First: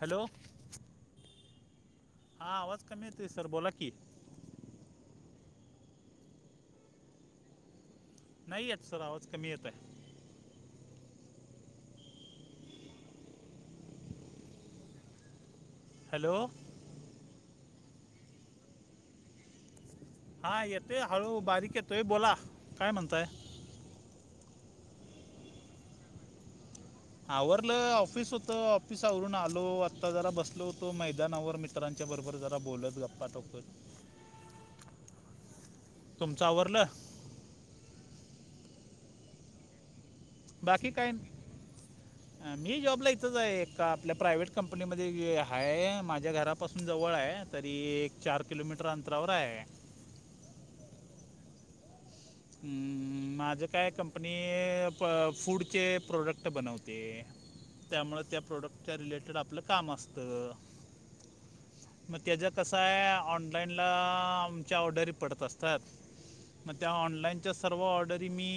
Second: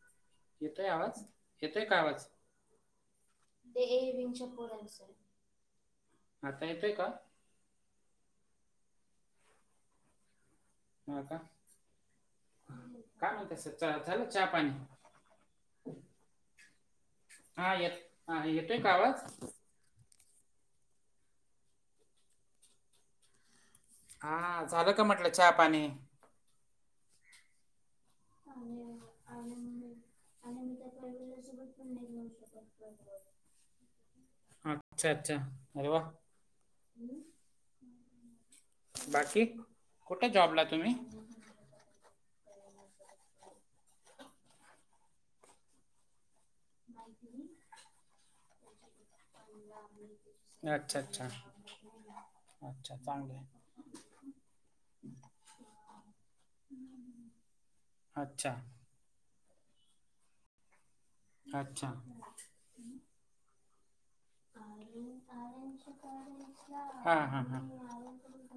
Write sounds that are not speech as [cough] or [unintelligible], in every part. Hello येतोय आवाज? येतोय का आवाज? हा आवाज कमी येतोय सर बोला ते की ए विंगच्या पोरांच, आता येतोय का? नाही येत सर आवाज कमी येत आहे. आता? काय म्हणता सर झालं का चहा, पाणी? हॅलो. हा येतो हा येतोय का आवाज? हा येतोय हळु बारीक येतोय बोला, काय म्हणताय? हा झालं का म्हटलं चहा, पाणी? आवरलं ऑफिस होत. आत ऑफिसावरून आलो आत्ता जरा बसलो मैदानावर मित्रांच्याबरोबर जरा बोलत गप्पा ठोकत. अच्छा, अच्छा अरे वा. तुमचं आवरलं? बाकी? कुठ जॉबला? बाकी तुम्ही काय नाही. मी जॉबला इथंच आहे ए आपल्या प्रायव्हेट कंपनीमध्ये हाये माझ्या घरा पासून जवळ आहे तरी एक चार किलोमीटर अंतरावर आहे. अच्छा, अच्छा चांगलंय. हम्म, माझं काय कंपनी फूडचे प्रोडक्ट बनवते. त्यामुळे त्या अच्छा प्रोडक्टच्या रिलेटेड आपलं काम असतं. छान, छान. मग त्याचं कसं आहे ऑनलाईनला आमच्या ऑर्डरी पडत असतात मग त्या हा ऑनला हा हा व ऑर्डरी मी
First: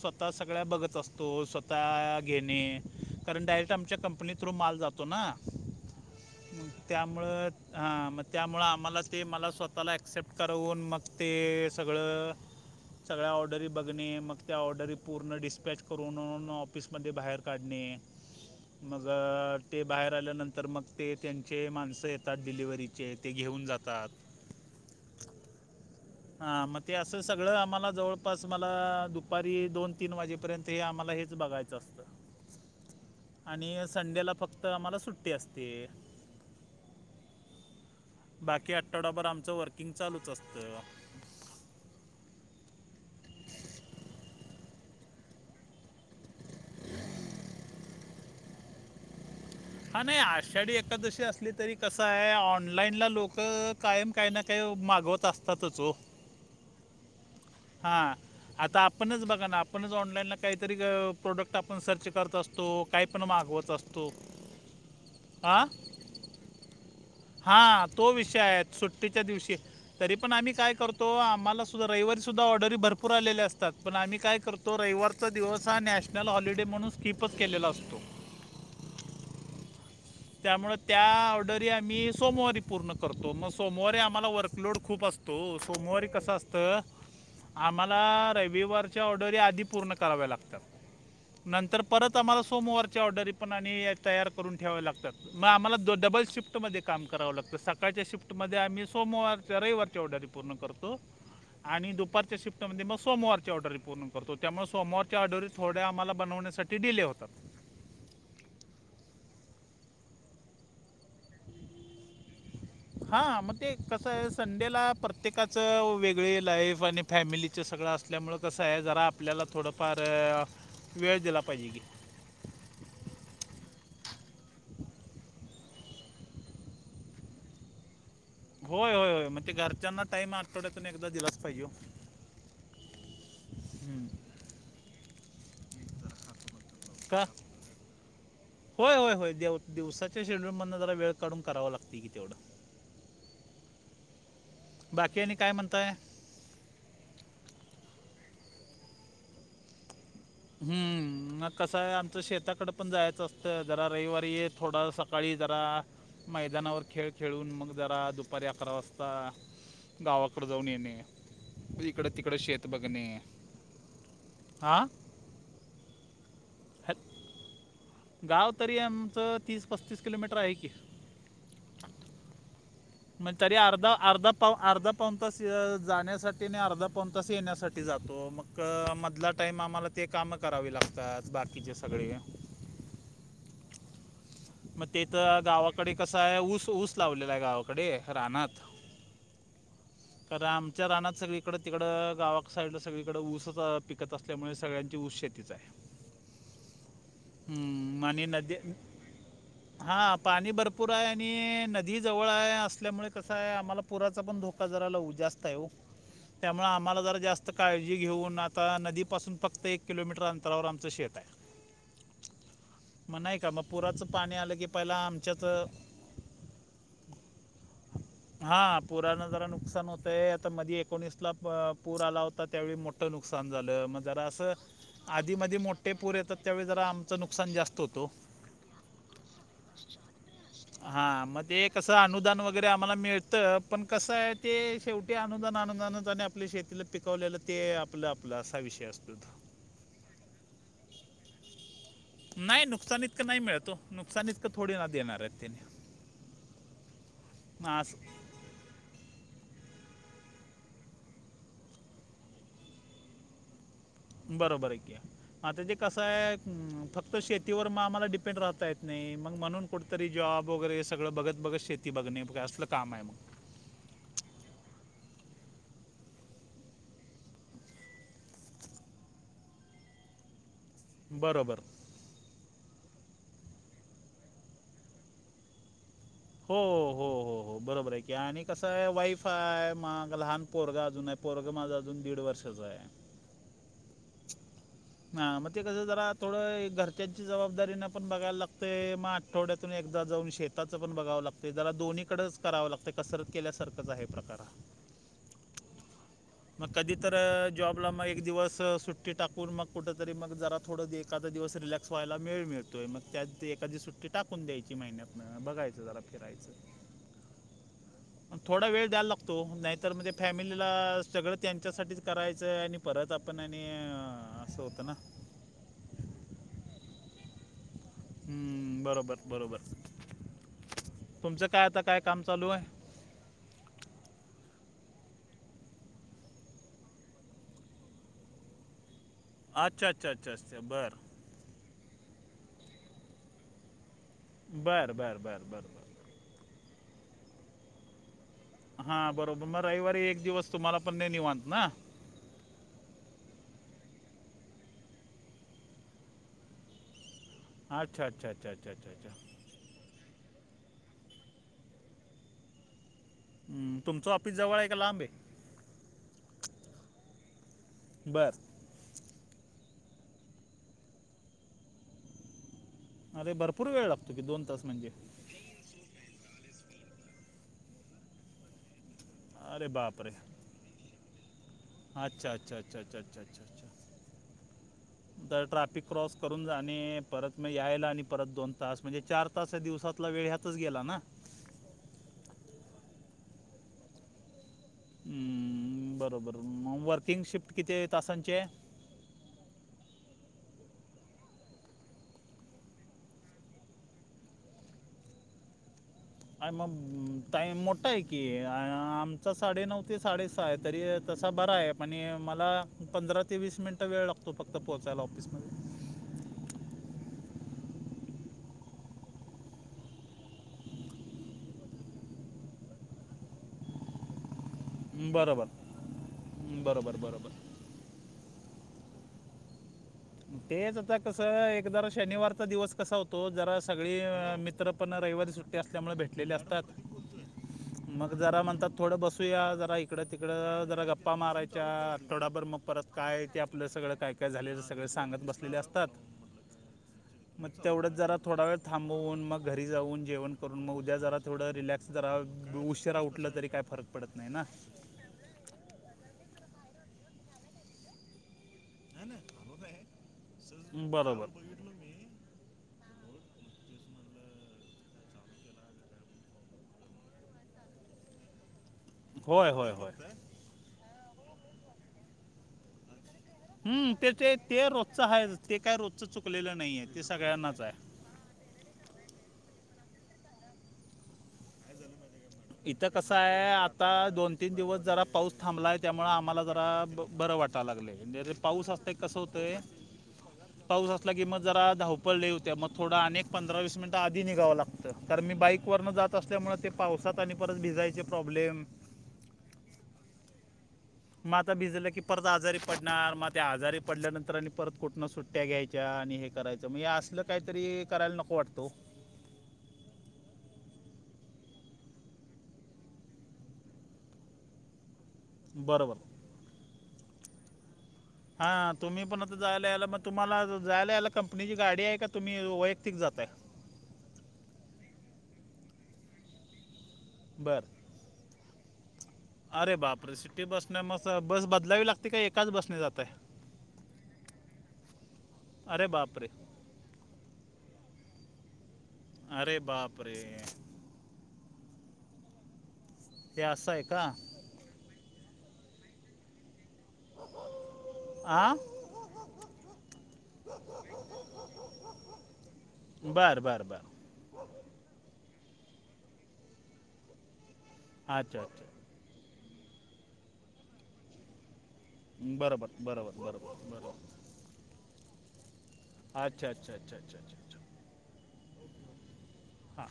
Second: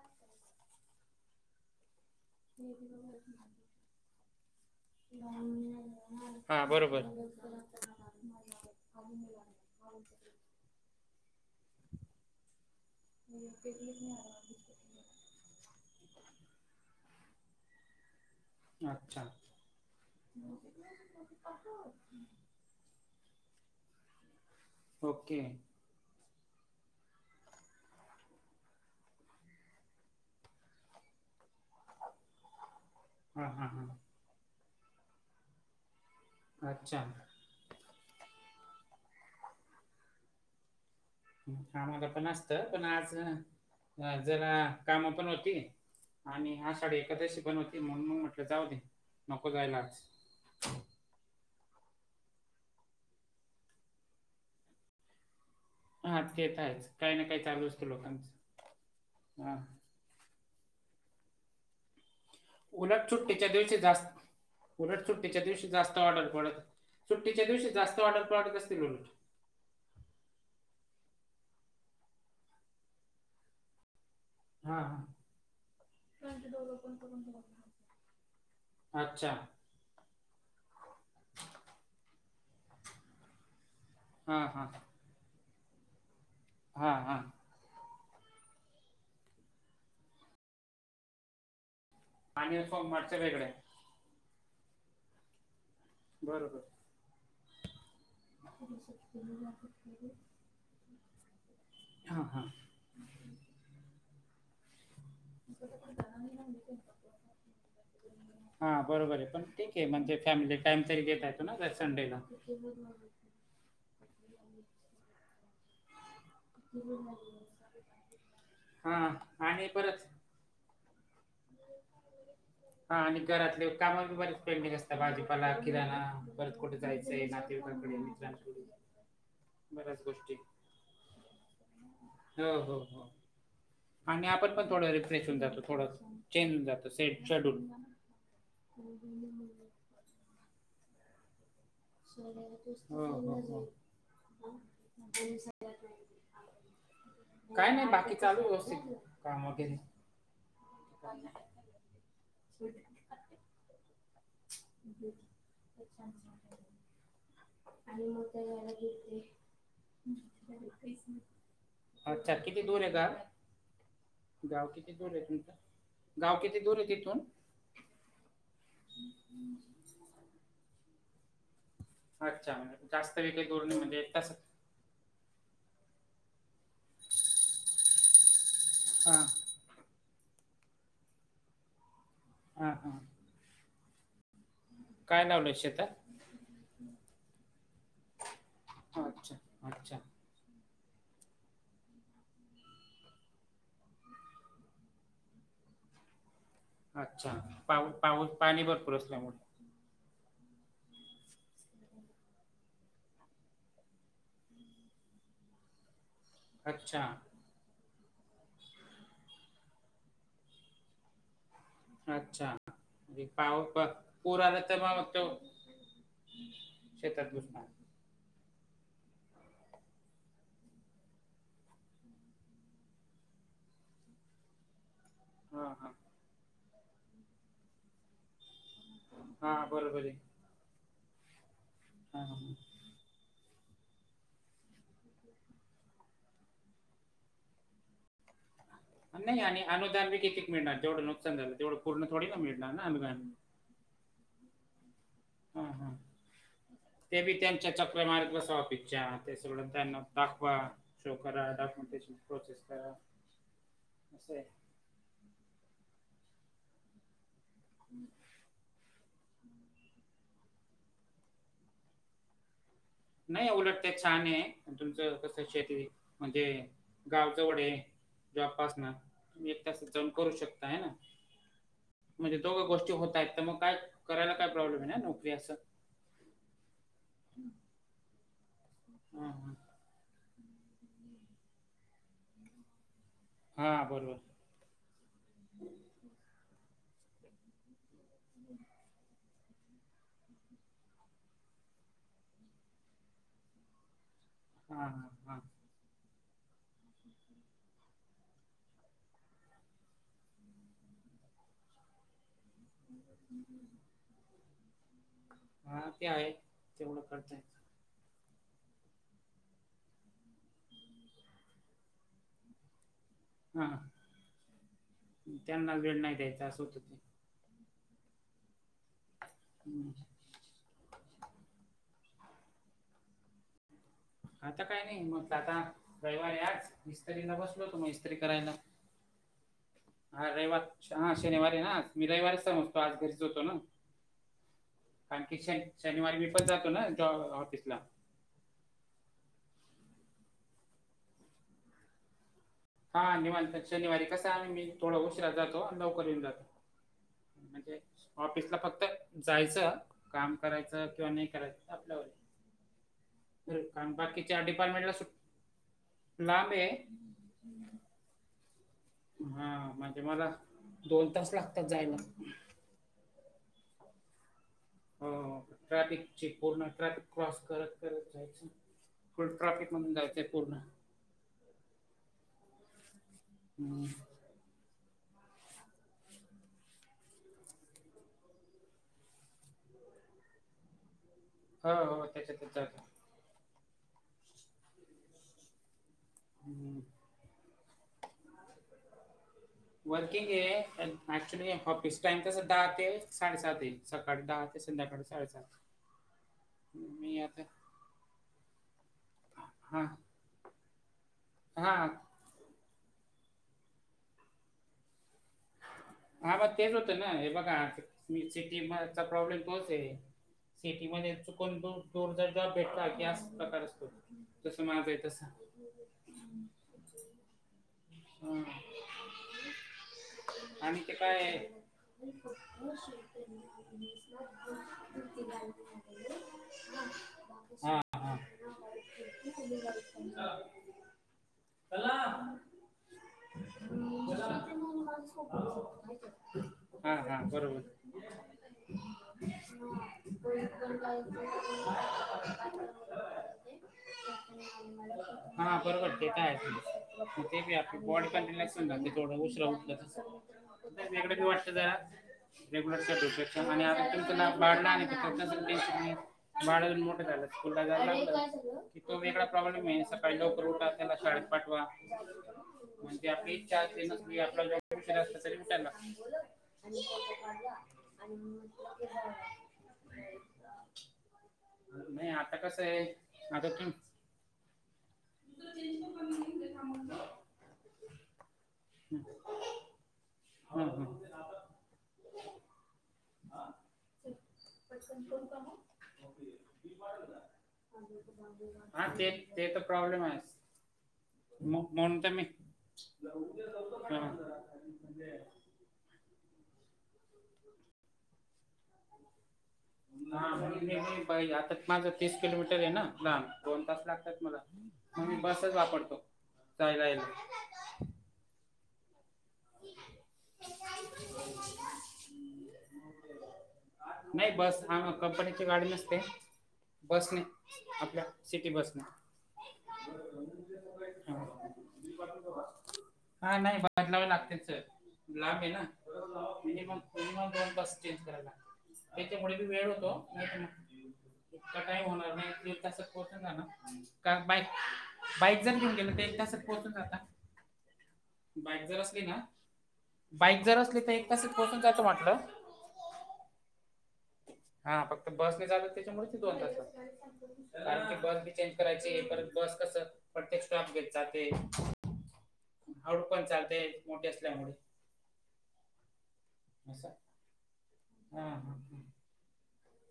स्वतः सगळ्या बघत असतो स्वतः घेणे कारण डयरेक्ट आमच्या कंपनी थ्रू माल जातो. ना हा बरोबर त्यामुळं हां मग त्यामुळं आम्हाला ते मला स्वतःला ॲक्सेप्ट करवून मग ते सगळं सगळ्या ऑर्डरी बघणे मग त्या ऑर्डरी पूर्ण डिस्पॅच करून ऑफिसमध्ये बाहेर काढणे. मग अच्छा ते बाहेर आल्यानंतर मग ते त्यांचे माणसं येतात डिलिवरीचे ते घेऊन जातात. ओके. हा मग ते असं सगळं आम्हाला जवळपास मला दुपारी दोन, तीन वाजेपर्यंत हे आम्हाला हेच बघायचं. हा हा आणि हा संडेला फक्त आम्हाला सुट्टी असते. अच्छा. बाकी आठवडाभर आमचं वर्किंग चालच असतं. हा आम्हाला पण असत पण आज जरा काम पण होती आणि हा आषाढी एकादशी पण होती म्हणून मग म्हटलं जाऊ दे. नको जायला. आज हा नाही आषाढी एकादशी असल तरी आहे कसं ऑनलाईनला लोक कायम काही ना काही मागवत असतातच ओ. ह घेतताय काही ना काही चालू असतं हा लोकांचं आता आपणच बघा हा. ना आपणच ऑनलाईनला काहीतरी प्रोडक्ट आपण सर्च करत असतो. काही उलट पण सुट्टीच्या मागवत दिवशी जास्त असतो ऑर्डर उलटं सुट्टी च्या दिवशी जास्त ऑर्डर पडत. हा तो विषय आहे असतील उलट सुट्टीच्या दिवशी. तरी पण आम्ही काय करतो आम्हाला सुद्धा रविवारी सुद्धा ऑर्डरी भरपूर आलेले असतात पण आम्ही काय करतो हा हा रविवारचा दिवस हा नॅशनल हॉलिडे म्हणून स्कीपच केलेला असतो. अच्छा. त्यामुळं त्या ऑर्डरी आम्ही सोमवारी पूर्ण करतो मग सोमवारी आम्हाला हा हा वर्कलोड खूप असतो. तो सोमवारी कसां असतं हा हा आम्हाला रविवारच्या ऑर्डर या आधी पूर्ण कराव्या लागतात. नंतर परत आम्हाला आणि सोमवारची सोमवारच्या ऑर्डरी वेगळ्या पण आणि तयार करून ठेवाव्या लागतात. मग आम्हाला द डबल बरोबर शिफ्टमध्ये काम करावं लागतं सकाळच्या शिफ्ट ममध्ये आम्ही सोमवारच्या रविवारची ऑर्डर पूर्ण करतो आणि हा दुपारच्या हा शिफ्टमध्ये मग सोमवारची ऑर्डर. पूर्ण करतो त्यामुळे सोमवारी ऑडरी थोड्या आम्हाला बनवण्यासाठी होतात डिले होतात. [inaudible] हा बरोबर आहे पण ठीक आहे म्हणजे फॅमिली टाइम तरी देत येतो ना संडेला. हा मग ते कसं आहे संडेला प्रत्येकाचं वेगळ सगळी लाईफ आणि फॅमिलीच सगळं असल्यामुळे कसं आहे हा जरा आपल्याला आणि थोडंफार परत वेळ दिला पाहिजे की. [unintelligible] हा आणि घरातले काम बी बरेच पेंडिंग असतात भाजीपाला, किराणा परत कुठे जायचं [unintelligible] होय होय घरच्यांना टाइम आठवड्यातून एकदा दिलाच पाहिजे‌‌. हो हो हो आणि आपण पण थोडं रिफ्रेश होऊन जातो थोडस. चेंज जात का सेंड शेड्यूलचेंज. होय होय होय देव दिवसाच्या शेड्यूल मधन जरा वेळ कडून करावं लागत. हम् हम हम. बाकी आणि काय म्हणताय? काय नाय बाकी चालू् व्यवस्थित काम वगैरे. हम्म मग कसंय आहे आमच शेताकडं पण जायचं असत्- तर जरा रविवारी ये थोडा सकाळी जरा मैदानावर खेळ. खेळून मग जरा दुपारी अकरा वाजता. गावाकडं जाऊन येणे इकडं अच्छा तिकडं किती शेत दूर आहे बघणे. गाव? गाव हां किती दूरे तुमचं गाव किती दूरे तिथून. गाव तरी आमचं तीस पस्तीस किलोमीटर आहे की. अच्छा म जास्तबी मग काई तरी दुर नई अर्धा म्हंजे अर्धा तस- पाव अर्धा पाऊन तास जाण्यासाठी नी अर्धा पाऊनतास येण्यासाठी जातो मग- कं हा मधला टाईम आम्हाला ते कामं करावे लागतात बाकीचे सगळे. हा-हा. म काय तेथं लावलंय गावाकडे शेतात कसाय ऊस ऊस लावलेलाय गावाकडे रानात. अच्छा अच्छा. कारण, आमच्या रानात सगळीकडं तिकडं गावा साईडला सगळीकडं ऊसच अ पिकत असल्यामुळे सगळ्यांची ऊस शेती तीच हाय. अच्छा पाऊ पाऊस पाणी भरपूर असल्यामुळ हा पाणी भरपूर हाय आणि नदी जवळ हाय असल्यामुळे कसाय आहे आम्हाला- पुराचा पण धोका जरा लऊ जास्त हाय ओ. [inaudible] त्यामुळं आम्हाला अच्छा जरा जास्त फक्त काळजी घेऊन, आता नदीपासून फक्त एक किलोमीटर अंतरावर आमचं शेत हाय अच्छा, का मग पुराचं [unintelligible] पाणी पुर आलं आला की त म पहिला मग तो आमच्याच शेतात घुसणार. हा पुरानं जरा नुकसान होतंय आता मधी एकोणीसला अ पूर आला होता त्यावेळी मोठ् ठ्, नुकसान झालं म जरा अस आधीमधी हा हा मोठे पूर येतात त्यावेळी जरा आमचं नुकसान जास्त होतं ओ. हा बरोबर हे. हा म ते कसं अनुदान हा. वगैरे आम्हाला मिळत पण कसाय ते शेवटी अनुदान अनुंदानच आणि आपल्या शेतीला पिकवलेलं ते आपलं आपलं असा विषय असत्- नाही आणि अनुदान बी कितीक मिळणार जेवढं नुकसान झालं तेवढं- पूर्ण थोडी ना नाय मिळणार ना नुकसान अनुदान ईतकं नाई मिळत ओ नुकसान ईतकं थोडी ना देणारायत. हा हा, ते बी त्यांच्या चकरा असं मारीत बसा ऑफीसच्या ते सोडून त्यांना दाखवा, शो करा, डॉक्युमेंटेशनची प्रोसेस करा असं आहे बरोबर हाय की, आता ते कसाय अ फक्त शेतीवर म आम्हाला डिपेंड राहतायेत नई मग म्हणून कुठंतरी जॉब वगैरे सगळं बघत बघत शेती बघणे असलं काम आहे मग? नाई उलट ते छान ये, तुमचं कस शेती म्हणजे गाव जवडे जाॅबपासनं एक तासात जाऊन करू शकताय हाय ना? बरोबर म्हणजे दोघं गोष्टी होतायत, त म काय करायला काय प्रॉब्लेम हाय ना नोकरी अस हो हो हो हो बरोबर हाय की, आणि कसाय वाईफ हां हां. हाय मागं लहान पोरग अजूनाय, पोरगं माझं अजून दिड वर्षाच हाय हा बरोबर. हा म ते कसं जरा थोडं हे घरच्यांची जबाबदारीनं पण बघाय लागतंय म आ आठवड्यातून एकदा जाऊन शेताचं पण बघावं लागतय, जरा दोन्हीकडच करावं लागतंय कसरत केल्यासारखंच आहे प्रकार हा. हां हां हां. मग कधी तर अ जॉबला म एक दिवस सुट्टी टाकून मग कुठ तरी मग जरा थोडं एखादा दिवस रिलॅक स व्हायला मेळ मिळतोय मग त्यात एखादी सुट्टी टाकून द्यायची महिन्यात अ बघायचं हां जरा ते आहे. फिरायच तेवढं करता येतं. थोडा वेळ द्यायला लागतो ओ, नाहीतर म ते फॅमिलीला सगळं त्यांच्यासाठीच करायच, आणि परत आपण आणि हां असं होत ना त्यांना वेळ नाही द्यायचा असं होत हो ते. हम्म बरोबर बरोबर. हम्म. तुमचं काय आता, काय काम चालू आहे? आता काही नाही मग आता रविवार आहे आज ईस्त्रीला बसलो होतो मग ईस्त्री करायला. अच्छा अ हा रविवार हा शनिवारी ना मी रविवारच समजतोय, आज घरीच होतो ना बर बर कारण बर की बर शनी बर शनिवारी मी पण जातो ना जॉब ऑफिसला. हा बरोबर म रविवारी एक दिवस तुम्हाला पण नाय निवांत ना. हा निवांत शनिवारी कसा आ मी थोडा उशीरा जातो आणि लवकर येऊन जातो. म्हणजे अच्छा अच्छा अच्छा ऑफिसला अच्छा फक्त अच्छा अच्छा जायचं काम करायचं किंवा नाही करायचं ते आपल्यावरती. हम्म, [unintelligible] तुमचं ऑफिस बाकीच्या जवळ आहे का डिपार्टमेंटला लांब आहे सूट लाब आहे. बरं. हा म्हणजे मला दोन तास लागतात जायला. अरे भरपूर वेळ लागतो दोन तास म्हणजे. हो ट्रॅफिक ची पूर्ण ट्रॅफिक क्रॉस करत-करत जायची. फुल अरे ट्रॅफिक मधून बापरे जायचंय पूर्ण. अच्छा अच्छा अच्छा अच्छा अच्छा अच्छा अच्छा. म तर ट्रॅफिक क्रॉस करून जाणे परत म यायला आणि परत दोन तास म्हणजे चार तास ह्या दिवसातला वेळ ह्यातच गेला ना. हो हो त्याचातच जाते. हम्म बरोबर हम्म. मग वर्किंग शिफ्ट आहे किती तासांचे? [inaudible] वर्किंग आहे ऍक्च्युली ऑफिस टाइम तसं दहा ते साडेसात आहे. सकाळी दहा ते संध्याकाळी साडेसात. आय मम मी आता टाईम मोठा आहे की आमचा साडेनऊ हां ते साडेसहा आहे. तरी तसा बरा आहे हां पण मला पंधरा ते वीस मिनटं वेळ लागतो फक्त पोहोचायला ऑफिसमध्ये. हा म तेच होतो ना हे बघा सी म सिटी मचा प्रॉब्लेम तोच आहे. सिटी मध्ये चुकून दो दोन जर जॉब भेटला की असं प्रकार असतो. तसं माझ आहे तसा बरोबर बरोबर बरोबर हा. तेच आणि ते आता काय आहे, कसं एक जर शनिवारचा दिवस कसा होतो जरा सगळी मित्र पण रविवारी सुट्टी अस त्यामुळे भेटलेले असतात. हां मग हां जरा म्हणतात थोडं बसूया जरा इकडं तिकडं जरा गप्पा मारायच्या चला आठवडा भर मग परत काय ते आपलं सगळं काय काय झालं सगळं सांग त बसलेल्या अस हा हा. मग बरोबर. तेवढंच जरा थोडा वळ थांबवून मग घरी जाऊन जेवण करून मग उद्या जरा थोडं रिलॅक असं जरा उशिरा उठला तरी काय फरक पडत नाही ना. हा बरोबर ते काय गं ते बी आपली बॉडी पण रिलॅक्स होऊन जाते थोडं उशीरा उठलं तर. नाही तिकडे बी बरोबर वाट शे जरा. रेग्युलर. [unintelligible] वाडन मोठं झाला असेल. [unintelligible] तो वेगळा होय प्रॉब्लेम होय आहे होय सकाळी लवकर उठा त्याला शाळेत पाठवा म्हणजे आपली चार्जिंग हम्म, ते असली ते आपलं ते रोजचं आहे [unintelligible] ते त्यांला. काय रोजचं चुकलेलं नाही आणि. आहे ते सगळ्यांनाच आहे [inaudible] नाही आता कसं इथं कसं आहे आता दोन-तीन दिवस जरा पाऊस थांबला आहे त्यामुळं आम्हाला जरा ब बरं वाटावं लागलय. ने रे पाऊस असतय कसं होतोय हा. पाऊस असला की मग जरा धावपळ लय होतेय मग थोडा अने पंधरा वीस मिनिटं आधी निघाव लाग कारण, मी बाईक वरन जात असल्यामुळे पाऊसा ते आणि परत भिजायचे प्रॉब्लेम. हा ते ते, तर प्रॉब्लेम आहे. मग आता भिजलं की म्हणून तर मी परत आजारी पडणार, मग त्या आजारी हा. पडल्यानंतर आणि परत कुठनं सुट्ट्या घ्यायची. आणि, हे करायचं म्हणजे असल काहीतरी करायला नको वाटतो. हा, आता माझं तीस किलोमीटर आहे ना लांब दोण तास लागतात मला, मग मी बसच बरोबर वापरतो.. जायला ना हा तुम्ही पण आता जायला यायला मग, तुम्हाला जायला याला कंपनीची गाडी आहे, का तुम्ही वैयक्तिक जातय. नाही बस हा कंपनीची गाडी नसते. बस नाही बरं आपल्या सिटी बसने? अरे, बापरे सिटी बसने मस हा. बस बदलावी लागते का एकाच बसने जातय. नही बदलाव लागते? ब आहे ना अरे बापरे मिनम दोन चेंज करायला [inaudible] त्याथे पुढ मी अरे वेळ होतो. बापरे इक काई होणार नाही तस कोोठ जा हे ना असं आहे का बाईक [unintelligible] बाईक जर कोण गलं तर एक तासात पोहोचून जाता हां बाईक जर असली ना. बाईक जर असली, तर एक पास पोहचून जायचं म्हटलं. बर बर बर. हा, फक्त बसने झाल त्याच्यामुळे दोन तास कारण की बस बी अच्छा चेंज अच्छा करायची आहे. परत बस कस प्रत्येक स्टॉप घेतचा ते. बरोबर हळड बरोबर पण चालते बरोबर मोठे बरोबर असल्यामुळे अच्छ अ्छ असं अ्छ अ्ा अ्ा हा हा हा, हां.